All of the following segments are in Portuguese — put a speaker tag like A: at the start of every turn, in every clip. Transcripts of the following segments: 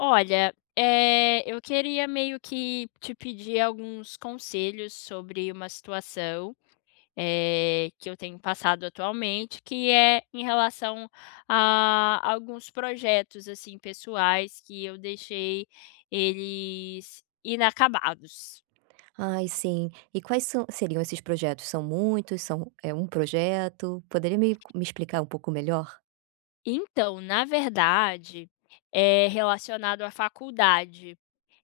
A: Olha, eh, eu queria meio que te pedir alguns conselhos sobre uma situação, eh, que eu tenho passado atualmente, que é em relação a alguns projetos, assim, pessoais que eu deixei eles inacabados.
B: Ai sim. E quais são seriam esses projetos? São muitos, são é 1 projeto? Poderia me co me explicar um pouco melhor?
A: Então, na verdade, é relacionado à faculdade,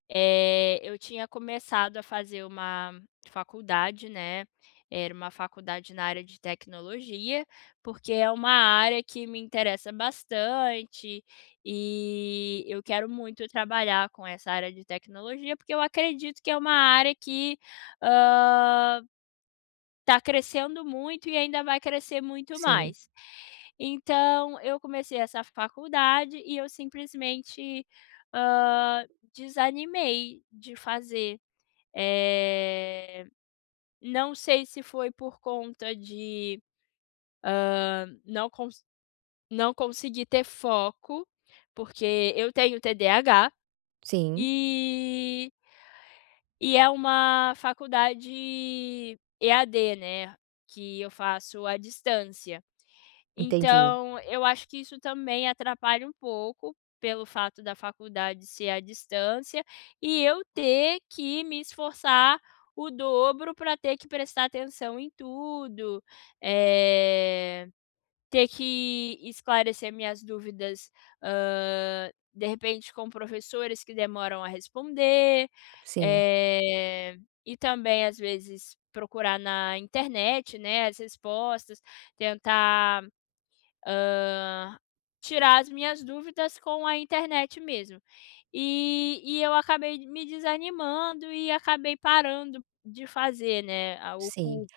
A: eh, eu tinha começado a fazer uma faculdade, né, era uma faculdade na área de tecnologia, porque é uma área que me interessa bastante, e eu quero muito trabalhar com essa área de tecnologia, porque eu acredito que é uma área que, hã tá crescendo muito e ainda vai crescer muito
B: Sim.
A: mais, então eu comecei essa faculdade e eu simplesmente, hã, desanimei de fazer, eh, não sei se foi por conta de, hã, não conse não consegui ter foco, porque eu tenho TDAH.
B: Sim.
A: E E é uma faculdade EAD, né, que eu faço à distância,
B: Entendi.
A: então eu acho que isso também atrapalha um pouco, pelo fato da faculdade ser à distância, e eu ter que me esforçar o dobro pra ter que prestar atenção em tudo, eh, ter que esclarecer minhas dúvidas, hã, de repente com professores que demoram a responder,
B: Sim.
A: eh, e também às vezes procurar na internet, né, as respostas, tentar, hã, tirar as minhas dúvidas com a internet mesmo. E e eu acabei me desanimando e acabei parando de fazer, né, o
B: Sim.
A: cu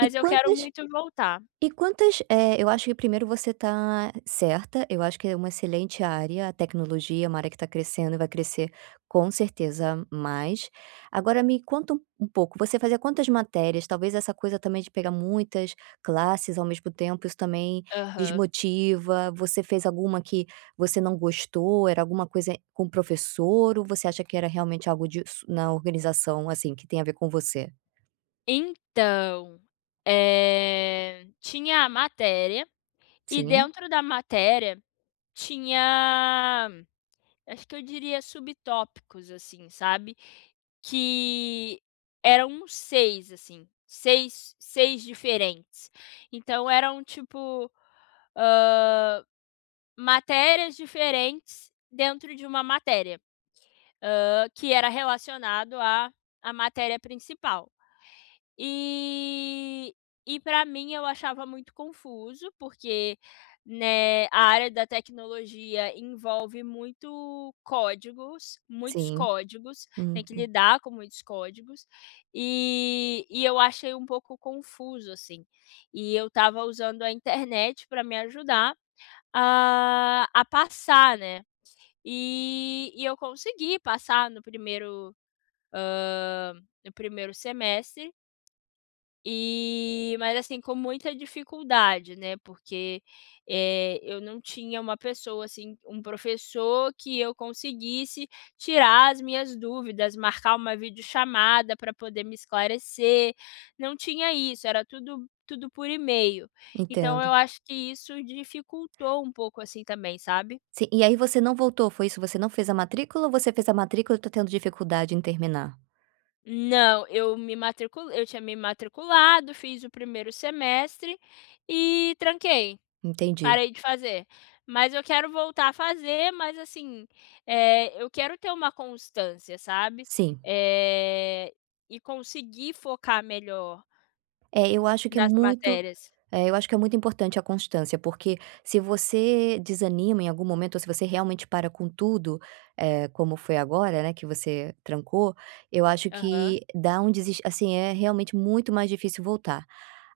B: E
A: eu quero
B: quantas
A: muito voltar.
B: e quantas Eh, eu acho que primeiro você tá certa, eu acho que é uma excelente área, a tecnologia, é uma área que tá crescendo e vai crescer com certeza mais. Agora me conta u um pouco, você fazia quantas matérias? Talvez essa coisa também de pegar muitas classes ao mesmo tempo, isso também
A: Aham.
B: desmotiva, você fez alguma que você não gostou, era alguma coisa com professor, ou você acha que era realmente algo disso na organização, assim, que tem a ver com você?
A: Então, eh, tinha a matéria e
B: Sim.
A: dentro da matéria tinha acho que eu diria subtópicos assim, sabe? Que eram uns 6 assim, seis seis diferentes, então eram tipo, hã, matérias diferentes dentro de uma matéria, hã, que era relacionado a à matéria principal e e pra mim eu achava muito confuso, porque, né, a área da tecnologia envolve muito códigos muitos
B: Sim.
A: códigos, tem que
B: Uhum.
A: lidar com muitos códigos e e eu achei um pouco confuso, assim, e eu estava usando a internet pra me ajudar a a passar, né, e eu consegui passar no 1º, hã, no 1º semestre e mas, assim, com muita dificuldade, né? Porque, eh, eu não tinha uma pessoa, assim, um professor que eu conseguisse tirar as minhas dúvidas, marcar uma vídeo chamada pra poder me esclarecer, não tinha isso, era tudo tudo por email. Então
B: Entendo.
A: eu acho que isso dificultou um pouco assim também, sabe?
B: Sim. E aí você não voltou, foi isso? Você não fez a matrícula ou você fez a matrícula e está tendo dificuldade em terminar?
A: Não. Eu me matriculei eu tinha me matriculado. Fiz 1º semestre e tranquei.
B: Entendi.
A: Parei de fazer. Mas eu quero voltar a fazer, mas, assim, eh, eu quero ter uma constância, sabe?
B: Sim.
A: Eh, e conseguir focar melhor
B: É, eu acho que é
A: nas
B: muito
A: matérias.
B: é, eu acho que é muito importante a constância, porque, se você desanima em algum momento ou se você realmente para com tudo, eh, como foi agora, né, que você trancou, eu acho
A: Aham.
B: que dá um deses assim, é realmente muito mais difícil voltar.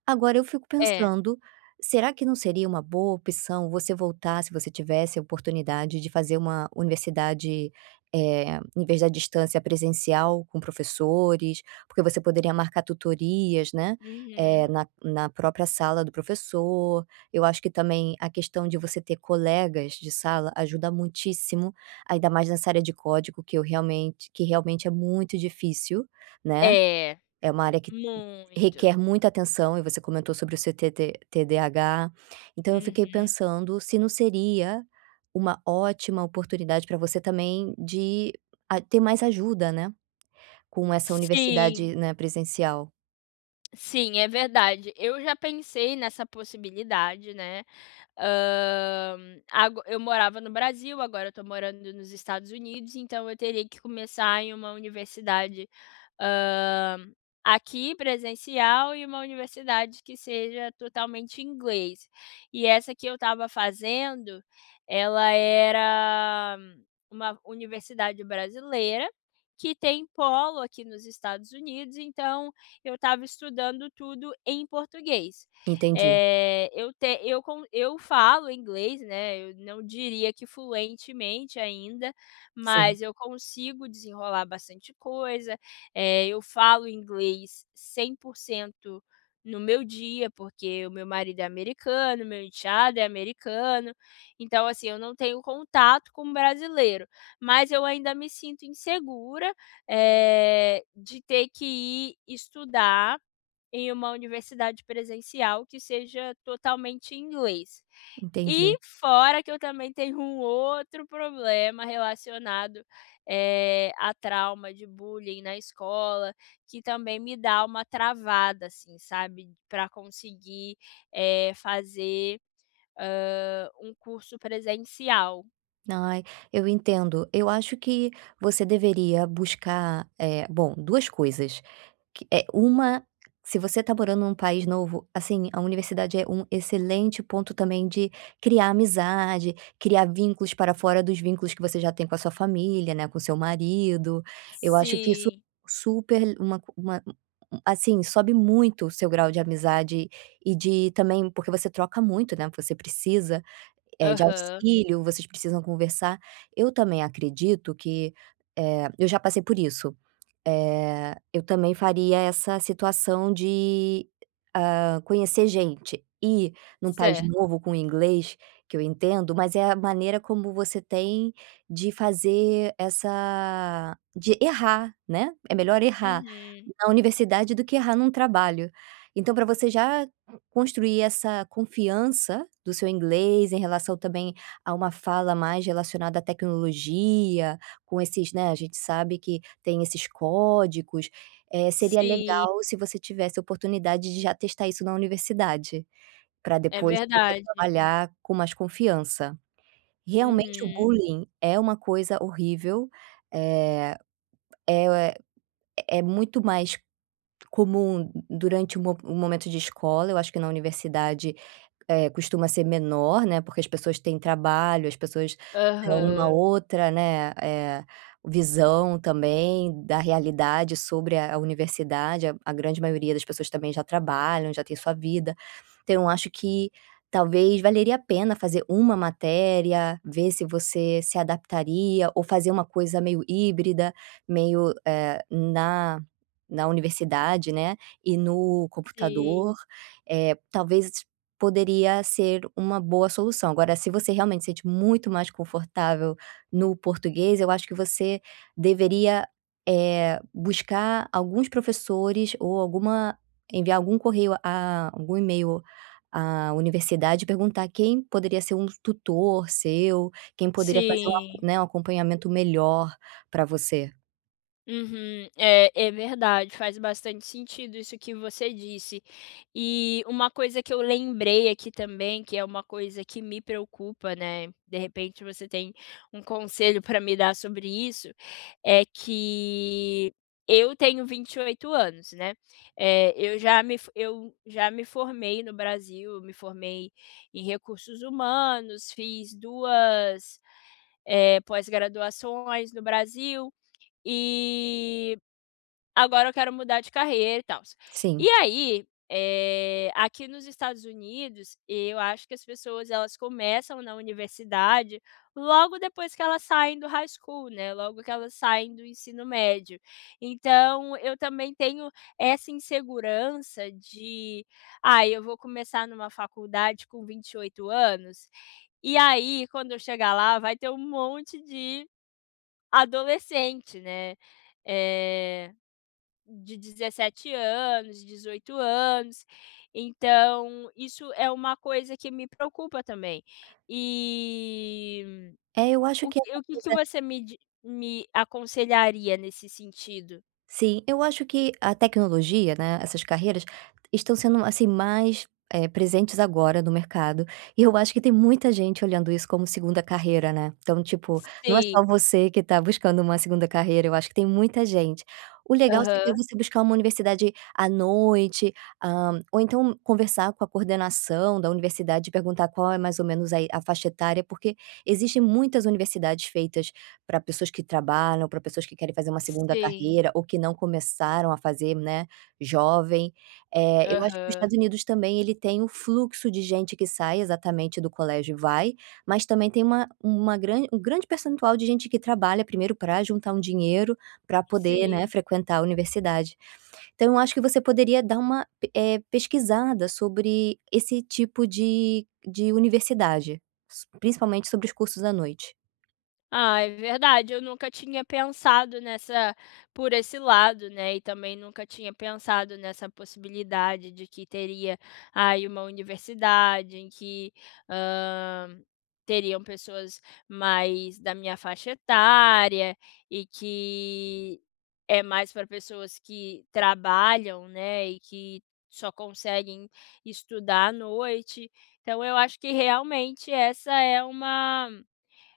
B: Agora eu fico
A: É.
B: pensando, será que não seria uma boa opção você voltar, se você tivesse a oportunidade de fazer uma universidade, eh, em vez da distância, presencial com professores? Porque você poderia marcar tutorias, né, eh,
A: Uhum.
B: na na própria sala do professor, eu acho que também a questão de você ter colegas de sala ajuda muitíssimo, ainda mais nessa área de código que eu realmente que realmente é muito difícil, né?
A: É,
B: É uma área que
A: muito.
B: requer muita atenção e você comentou sobre o seu TT TDH, então eu fiquei
A: Uhum.
B: pensando se não seria uma ótima oportunidade pra você também de a ter mais ajuda, né? Com essa
A: Sim.
B: universidade, né, presencial.
A: Sim, é verdade. Eu já pensei nessa possibilidade, né? Hã, ago eu morava no Brasil, agora eu estou morando nos Estados Unidos, então, eu teria que começar em uma universidade, hã, aqui presencial e uma universidade que seja totalmente inglês. E essa que eu estava fazendo, ela era uma universidade brasileira, que tem polo aqui nos Estados Unidos, então eu estava estudando tudo em português.
B: Entendi.
A: Eh, eu ten eu con eu falo inglês, né, eu não diria que fluentemente ainda,
B: Sim.
A: mas eu consigo desenrolar bastante coisa. Eh, eu falo inglês 100% no meu dia porque o meu marido é americano, meu enteado é americano. Então, assim, eu não tenho contato com brasileiro, mas eu ainda me sinto insegura, eh, de ter que ir estudar em uma universidade presencial que seja totalmente em inglês. E
B: Entendi.
A: fora que eu também tenho um outro problema relacionado, eh, à trauma de bullying na escola, que também me dá uma travada, assim, sabe, pra conseguir, eh, fazer, hã, um curso presencial.
B: Ai, eu entendo, eu acho que você deveria buscar eh, bom, 2 coisas, que é uma, se você tá morando num país novo, assim, a universidade é um excelente ponto também de criar amizade, criar vínculos para fora dos vínculos que você já tem com a sua família, né, com seu marido. Eu acho que isso
A: Sim.
B: super le uma uma assim, sobe muito o seu grau de amizade e de também porque você troca muito, né. Você precisa, eh, de
A: Aham.
B: auxílio, vocês precisam conversar. Eu também acredito que, eh, eu já passei por isso, eh, eu também faria essa situação de, hã, conhecer gente, e num país
A: Certo.
B: novo com o inglês, que eu entendo, mas é a maneira como você tem de fazer essa de errar, né. É melhor errar
A: Uhum.
B: na universidade do que errar num trabalho. Então pra você já construir essa confiança do seu inglês, em relação também a uma fala mais relacionada à tecnologia, com esses, né, a gente sabe que tem esses códigos, eh, seria
A: Sim.
B: legal se você tivesse oportunidade de já testar isso na universidade, pra
A: É
B: depois você
A: verdade.
B: trabalhar com mais confiança. Realmente o
A: Uhum.
B: bullying é uma coisa horrível. Eh, é o é muito mais comum durante o mo o momento de escola, eu acho que na universidade, eh, costuma ser menor, né. Porque as pessoas têm trabalho, as pessoas tão uma
A: Aham.
B: outra, né, eh, visão também da realidade sobre a a universidade, a a grande maioria das pessoas também já trabalham, já tem sua vida. Então eu acho que talvez valeria a pena fazer uma matéria, ver se você se adaptaria ou fazer uma coisa meio híbrida, meio, eh, na na universidade, né, e no
A: Sim.
B: computador, eh, talvez poderia ser uma boa solução. Agora se você realmente sente muito mais confortável no português eu acho que você deveria, eh, buscar alguns professores ou alguma enviar algum correio a algum email à universidade e perguntar quem poderia ser um tutor seu, quem poderia fazer um ac
A: Sim.
B: né, um acompanhamento melhor pra você.
A: Uhum, é, é verdade, faz bastante sentido isso que você disse. E uma coisa que eu lembrei aqui também, que é uma coisa que me preocupa, né, de repente, você tem um conselho pra me dar sobre isso, é que eu tenho 28 anos, né, eh, eu já me for eu já me formei no Brasil, me formei em recursos humanos, fiz 2, eh, pós-graduações no Brasil, e agora eu quero mudar de carreira, e tals. E
B: Sim.
A: aí, eh, aqui nos Estados Unidos, eu acho que as pessoas elas começam na universidade logo depois que elas saem do High School, né, logo que elas saem do ensino médio, então eu também tenho essa insegurança de, ah, eu vou começar numa faculdade com 28 anos, e aí quando eu chegar lá vai ter monte de adolescente, né, eh, de 17 anos, 18 anos, então isso é uma coisa que me preocupa também. Eh,
B: É, eu acho
A: o
B: que essa
A: que o que que
B: coisa
A: você me di me aconselharia nesse sentido?
B: Sim, eu acho que a tecnologia, né, essas carreiras estão sendo, assim, mais, eh, presentes agora no mercado, e eu acho que tem muita gente olhando isso como 2ª carreira, né. Então, tipo, não é
A: Sim.
B: só você que está buscando uma 2ª carreira, eu acho que tem muita gente. O legal seria
A: Aham.
B: você buscar uma universidade à noite, hã, ou então conversar com a coordenação da universidade e perguntar qual é mais ou menos a i a faixa etária, porque, existe muitas universidades feitas pra pessoas que trabalham, pra pessoas que querem fazer uma segunda
A: Sim.
B: carreira ou que não começaram a fazer, né, jovem. Eh, eu acho que o
A: Aham.
B: Estados Unidos também ele tem o fluxo de gente que sai exatamente do colégio e vai, mas também tem uma uma grande um grande percentual de gente que trabalha primeiro pra juntar um dinheiro pra poder, né,
A: Sim.
B: frequentar a universidade. Então, eu acho que você poderia dar uma p eh, pesquisada sobre esse tipo de de universidade, s principalmente sobre os cursos à noite.
A: Ah, é verdade. Eu nunca tinha pensado nessa por esse lado, né, e também nunca tinha pensado nessa possibilidade de que teria aí uma universidade, em que, hã, teriam pessoas mais da minha faixa etária, e que é mais pra pessoas que trabalham, né? E que só conseguem estudar à noite. Então eu acho que realmente essa é uma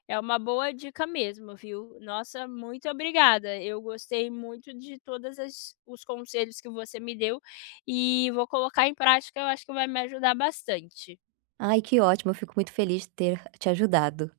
A: é uma boa dica mesmo, viu? Nossa, muito obrigada, eu gostei muito de todas as os conselhos que você me deu e vou colocar em prática, eu acho que vai me ajudar bastante.
B: Ai que ótimo, eu fico muito feliz de ter te ajudado.